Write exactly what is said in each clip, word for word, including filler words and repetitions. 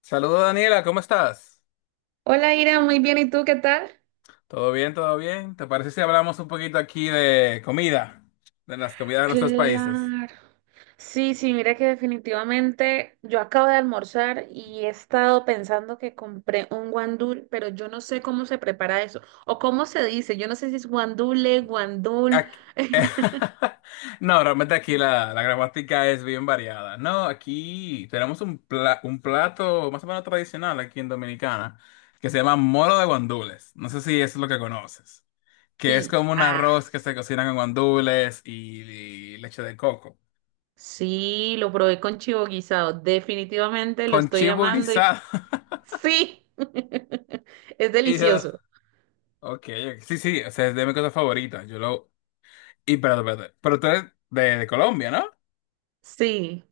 Saludos, Daniela, ¿cómo estás? Hola Ira, muy bien, ¿y tú qué tal? ¿Todo bien, todo bien? ¿Te parece si hablamos un poquito aquí de comida? De las comidas de nuestros países. Claro. Sí, sí, mira que definitivamente yo acabo de almorzar y he estado pensando que compré un guandul, pero yo no sé cómo se prepara eso o cómo se dice, yo no sé si es guandule, guandul. Ac- No, realmente aquí la, la gramática es bien variada. No, aquí tenemos un, pla- un plato más o menos tradicional aquí en Dominicana que se llama moro de guandules. No sé si eso es lo que conoces. Que es Sí, como un ah, arroz que se cocina con guandules y, y leche de coco. sí, lo probé con chivo guisado, definitivamente lo Con estoy chivo amando y guisado. sí, es Y, delicioso. Ok, ok. Sí, sí, o sea, es de mi cosa favorita. Yo lo. Y perdón, perdón. Pero tú eres de, de Colombia, ¿no? Sí.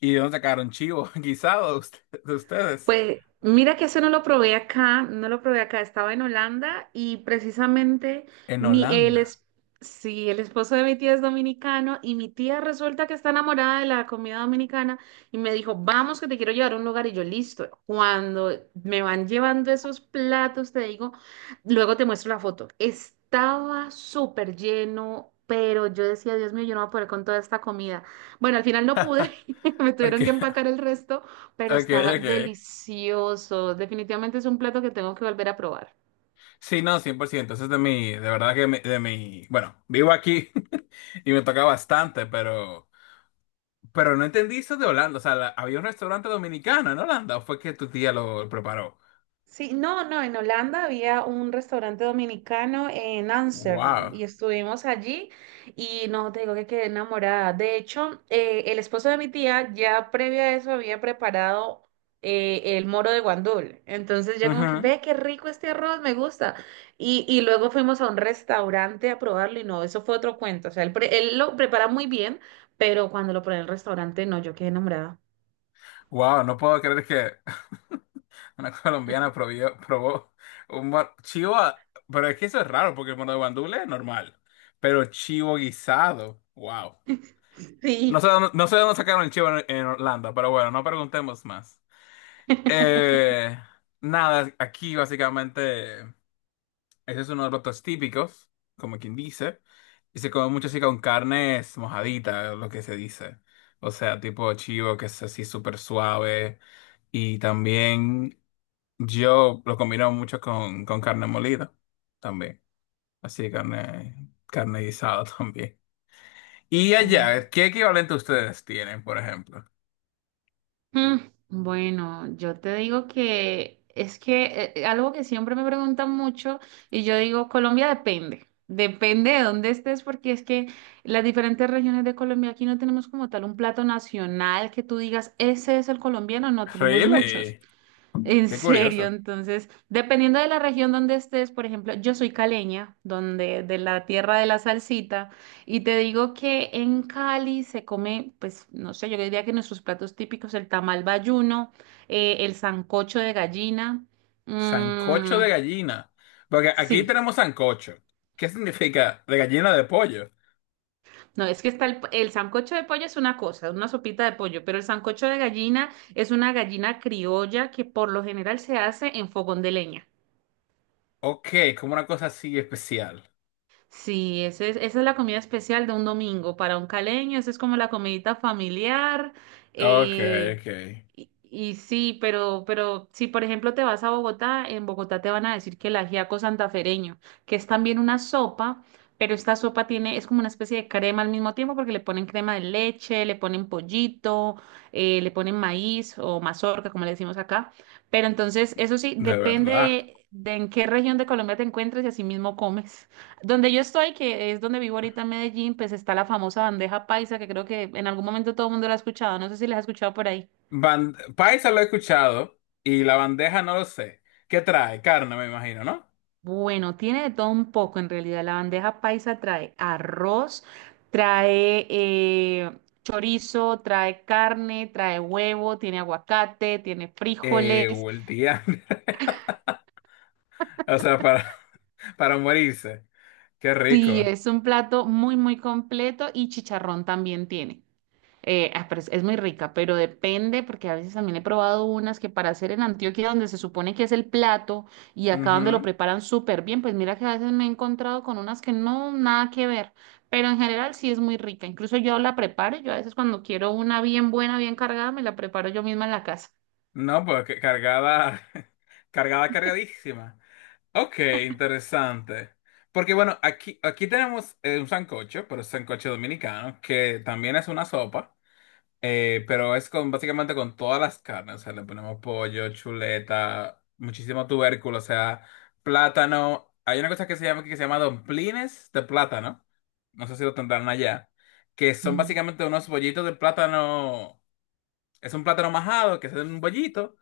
¿Y de dónde sacaron chivo guisado de usted- de ustedes? Pues mira que eso no lo probé acá, no lo probé acá, estaba en Holanda y precisamente En mi, él Holanda. es, sí, el esposo de mi tía es dominicano y mi tía resulta que está enamorada de la comida dominicana y me dijo, vamos que te quiero llevar a un lugar y yo listo. Cuando me van llevando esos platos, te digo, luego te muestro la foto. Estaba súper lleno. Pero yo decía, Dios mío, yo no voy a poder con toda esta comida. Bueno, al final no pude, me Ok, tuvieron que empacar el resto, pero ok, estaba ok. delicioso. Definitivamente es un plato que tengo que volver a probar. Sí, no, cien por ciento. Eso es de mi. De verdad que mi- de mi. Bueno, vivo aquí y me toca bastante, pero. Pero no entendí eso de Holanda. O sea, la- había un restaurante dominicano en Holanda, ¿o fue que tu tía lo preparó? Sí, no, no, en Holanda había un restaurante dominicano en Ámsterdam Wow. y estuvimos allí y no te digo que quedé enamorada. De hecho, eh, el esposo de mi tía ya previo a eso había preparado eh, el moro de guandul. Entonces ya como que, Ujú. ve qué rico este arroz, me gusta. Y, y luego fuimos a un restaurante a probarlo y no, eso fue otro cuento. O sea, él, pre- él lo prepara muy bien, pero cuando lo probé en el restaurante, no, yo quedé enamorada. Wow, no puedo creer que. Una colombiana probió- probó un mor- chivo, a- pero es que eso es raro porque el mono de guandule es normal, pero chivo guisado, wow. No sé Sí. dónde, no sé dónde sacaron el chivo en, en Orlando, pero bueno, no preguntemos más. Eh, Nada, aquí básicamente. Ese es uno de los platos típicos, como quien dice. Y se come mucho así con carnes mojaditas, lo que se dice. O sea, tipo chivo, que es así súper suave. Y también yo lo combino mucho con, con carne molida, también. Así carne, carne guisada también. Y Oh. allá, ¿qué equivalente ustedes tienen, por ejemplo? Mm, Bueno, yo te digo que es que eh, algo que siempre me preguntan mucho y yo digo, Colombia depende, depende de dónde estés porque es que las diferentes regiones de Colombia aquí no tenemos como tal un plato nacional que tú digas, ese es el colombiano, no tenemos Really, muchos. En qué serio, curioso. entonces, dependiendo de la región donde estés, por ejemplo, yo soy caleña, donde de la tierra de la salsita, y te digo que en Cali se come, pues, no sé, yo diría que nuestros platos típicos, el tamal bayuno, eh, el sancocho de gallina, Sancocho mm, de gallina. Porque aquí sí, tenemos sancocho. ¿Qué significa de gallina de pollo? no, es que está el, el sancocho de pollo es una cosa, una sopita de pollo, pero el sancocho de gallina es una gallina criolla que por lo general se hace en fogón de leña. Ok, como una cosa así especial. Sí, ese es- esa es la comida especial de un domingo. Para un caleño, esa es como la comidita familiar. Ok, eh, ok. y, y sí, pero, pero si por ejemplo te vas a Bogotá, en Bogotá te van a decir que el ajiaco santafereño, que es también una sopa, pero esta sopa tiene, es como una especie de crema al mismo tiempo, porque le ponen crema de leche, le ponen pollito, eh, le ponen maíz o mazorca, como le decimos acá. Pero entonces, eso sí, De depende verdad. de, de en qué región de Colombia te encuentres y así mismo comes. Donde yo estoy, que es donde vivo ahorita en Medellín, pues está la famosa bandeja paisa, que creo que en algún momento todo el mundo la ha escuchado. No sé si la has escuchado por ahí. Ban- Paisa lo he escuchado y la bandeja no lo sé. ¿Qué trae? Carne, me imagino, ¿no? Bueno, tiene de todo un poco en realidad. La bandeja paisa trae arroz, trae eh, chorizo, trae carne, trae huevo, tiene aguacate, tiene Eh, frijoles. o el día. O sea, para, para morirse. Qué Sí, rico. es un plato muy, muy completo y chicharrón también tiene. Eh, ah, pero es, es muy rica, pero depende, porque a veces también he probado unas que para hacer en Antioquia, donde se supone que es el plato, y acá donde lo Ujú. preparan súper bien, pues mira que a veces me he encontrado con unas que no, nada que ver, pero en general sí es muy rica. Incluso yo la preparo, yo a veces cuando quiero una bien buena, bien cargada, me la preparo yo misma en la casa. No, pues que- cargada, cargada, cargadísima. Ok, interesante. Porque bueno, aquí, aquí tenemos eh, un sancocho, pero es sancocho dominicano, que también es una sopa. Eh, pero es con básicamente con todas las carnes, o sea, le ponemos pollo, chuleta, muchísimo tubérculo, o sea, plátano. Hay una cosa que se llama que se llama domplines de plátano. No sé si lo tendrán allá, que son Mm. básicamente unos bollitos de plátano. Es un plátano majado que se hace en un bollito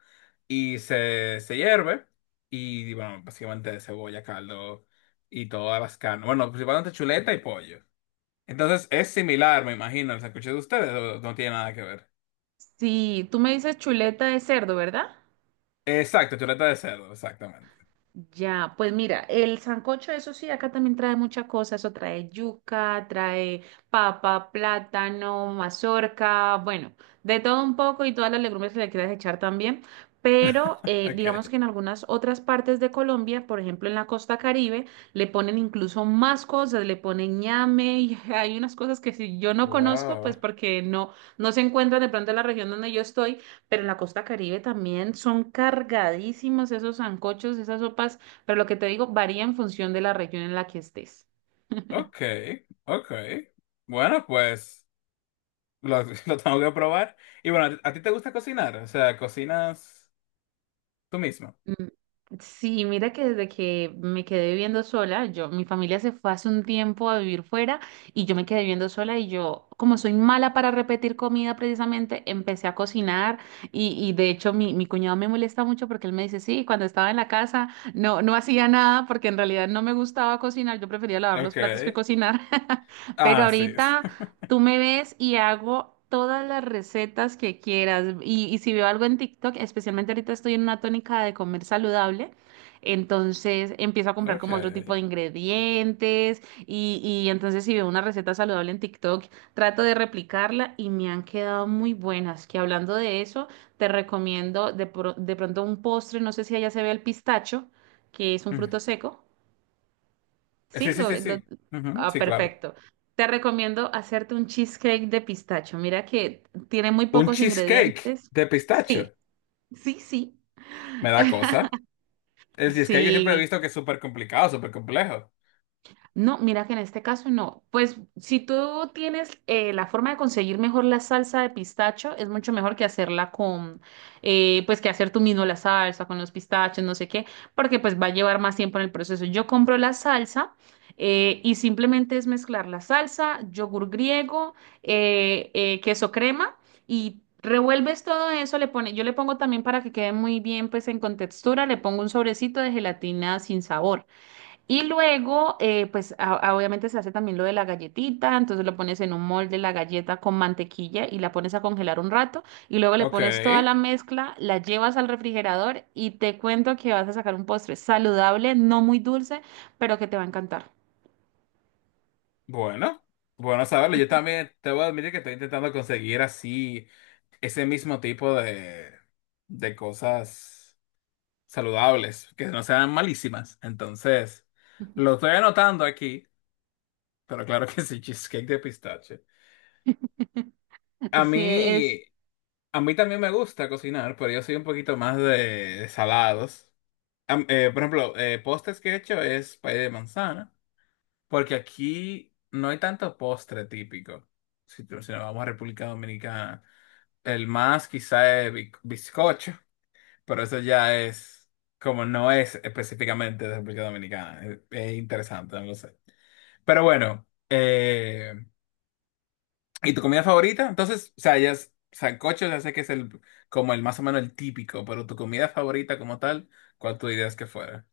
y se, se hierve y bueno, básicamente de cebolla, caldo y todas las carnes. Bueno, principalmente chuleta y pollo. Entonces es similar, me imagino, el sancocho de ustedes, o no tiene nada que ver. Sí, tú me dices chuleta de cerdo, ¿verdad? Exacto, chuleta de cerdo, exactamente. Ya, pues mira, el sancocho, eso sí, acá también trae muchas cosas, eso trae yuca, trae papa, plátano, mazorca, bueno, de todo un poco y todas las legumbres que le quieras echar también, pero eh, Ok. digamos que en algunas otras partes de Colombia, por ejemplo en la costa Caribe, le ponen incluso más cosas, le ponen ñame y hay unas cosas que si yo no conozco, Wow. pues porque no, no se encuentran de pronto en la región donde yo estoy, pero en la costa Caribe también son cargadísimos esos sancochos, esas sopas, pero lo que te digo varía en función de la región en la que estés. Ok, ok. Bueno, pues lo, lo tengo que probar. Y bueno, ¿a ti, a ti te gusta cocinar? O sea, ¿cocinas tú mismo? Mm, Sí, mira que desde que me quedé viviendo sola, yo, mi familia se fue hace un tiempo a vivir fuera y yo me quedé viviendo sola y yo, como soy mala para repetir comida precisamente, empecé a cocinar y, y de hecho mi, mi cuñado me molesta mucho porque él me dice, sí, cuando estaba en la casa no, no hacía nada porque en realidad no me gustaba cocinar, yo prefería lavar los Ok. platos que cocinar, pero Ah, sí. ahorita... Tú me ves y hago todas las recetas que quieras. Y, y si veo algo en TikTok, especialmente ahorita estoy en una tónica de comer saludable, entonces empiezo a comprar Ok. como otro tipo de ingredientes y, y entonces si veo una receta saludable en TikTok, trato de replicarla y me han quedado muy buenas. Que hablando de eso, te recomiendo de, pro- de pronto un postre, no sé si allá se ve el pistacho, que es un Mm. fruto seco. Sí, Sí, sí, lo, sí, lo- sí. Ujú, Ah, sí, claro. perfecto. Te recomiendo hacerte un cheesecake de pistacho. Mira que tiene muy Un pocos cheesecake ingredientes. de pistacho. Sí, sí, sí. Me da cosa. El cheesecake siempre he Sí. visto que es súper complicado, súper complejo. No, mira que en este caso no. Pues si tú tienes eh, la forma de conseguir mejor la salsa de pistacho, es mucho mejor que hacerla con, eh, pues que hacer tú mismo la salsa con los pistachos, no sé qué, porque pues va a llevar más tiempo en el proceso. Yo compro la salsa eh, y simplemente es mezclar la salsa, yogur griego, eh, eh, queso crema y revuelves todo eso. Le pone, yo le pongo también para que quede muy bien, pues en contextura, le pongo un sobrecito de gelatina sin sabor. Y luego, eh, pues a- a- obviamente se hace también lo de la galletita, entonces lo pones en un molde la galleta con mantequilla y la pones a congelar un rato y luego le Ok. pones toda la mezcla, la llevas al refrigerador y te cuento que vas a sacar un postre saludable, no muy dulce, pero que te va a encantar. Bueno, bueno saberlo. Yo también te voy a admitir que estoy intentando conseguir así ese mismo tipo de, de cosas saludables, que no sean malísimas. Entonces, lo estoy anotando aquí, pero claro que sí, cheesecake de pistache. A Sí, es, mí, a mí también me gusta cocinar, pero yo soy un poquito más de salados. Am- eh, por ejemplo, eh, postres que he hecho es pay de manzana. Porque aquí no hay tanto postre típico. Si, tú- si nos vamos a República Dominicana, el más quizá es bi- bizcocho, pero eso ya es como no es específicamente de República Dominicana. Es, es interesante, no lo sé. Pero bueno, eh, ¿y tu comida favorita? Entonces, o sea, ya es sancocho, ya sé que es el como el más o menos el típico, pero tu comida favorita como tal, ¿cuál tú dirías que fuera?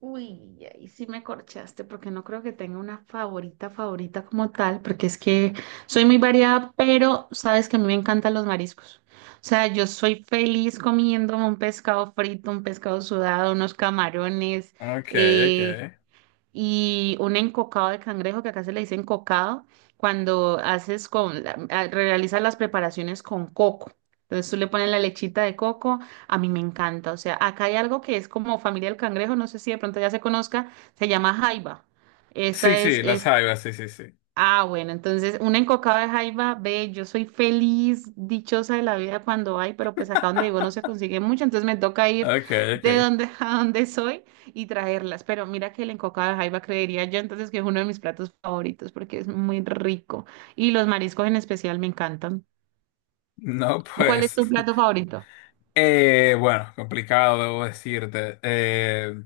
uy, ahí sí me corchaste porque no creo que tenga una favorita favorita como tal, porque es que soy muy variada, pero sabes que a mí me encantan los mariscos. O sea, yo soy feliz comiéndome un pescado frito, un pescado sudado, unos camarones, Ok, ok. eh, y un encocado de cangrejo, que acá se le dice encocado, cuando haces con, la- a- realizas las preparaciones con coco. Entonces tú le pones la lechita de coco, a mí me encanta. O sea, acá hay algo que es como familia del cangrejo, no sé si de pronto ya se conozca, se llama jaiba. Sí, Esta es, sí, las es jaivas, sí, sí, sí. Ah, bueno, entonces una encocada de jaiba, ve, yo soy feliz, dichosa de la vida cuando hay, pero pues acá donde vivo no se consigue mucho, entonces me toca ir Ok, ok. de donde a donde soy y traerlas. Pero mira que el encocado de jaiba creería yo entonces que es uno de mis platos favoritos porque es muy rico y los mariscos en especial me encantan. No, ¿Tú? ¿Cuál es pues, tu plato favorito? eh, bueno, complicado, debo decirte. Eh,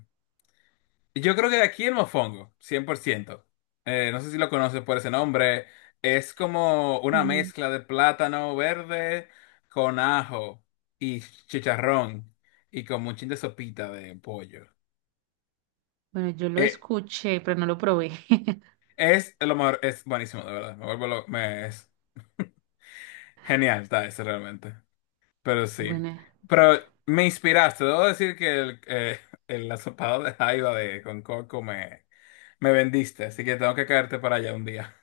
Yo creo que de aquí el mofongo, cien por ciento. Eh, no sé si lo conoces por ese nombre. Es como una Mm, mezcla de plátano verde con ajo y chicharrón y como un chin de sopita de pollo. bueno, yo lo Eh, escuché, pero no lo probé. es lo mejor, es buenísimo, de verdad. Me vuelvo lo- me, es genial, está ese realmente. Pero sí. Bueno, Pero me inspiraste. Debo decir que el, eh, el asopado de jaiba de con coco me, me vendiste. Así que tengo que caerte para allá un día.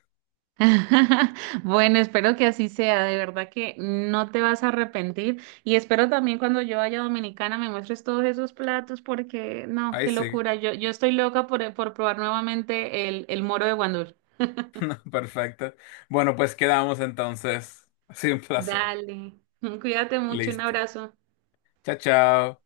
bueno, espero que así sea, de verdad que no te vas a arrepentir y espero también cuando yo vaya a Dominicana me muestres todos esos platos porque no, Ahí qué sí. locura, yo, yo estoy loca por, eh, por probar nuevamente el, el moro de Guandul. Perfecto. Bueno, pues quedamos entonces. Ha sido un placer. Dale, cuídate mucho, un Listo. abrazo. Chao, chao.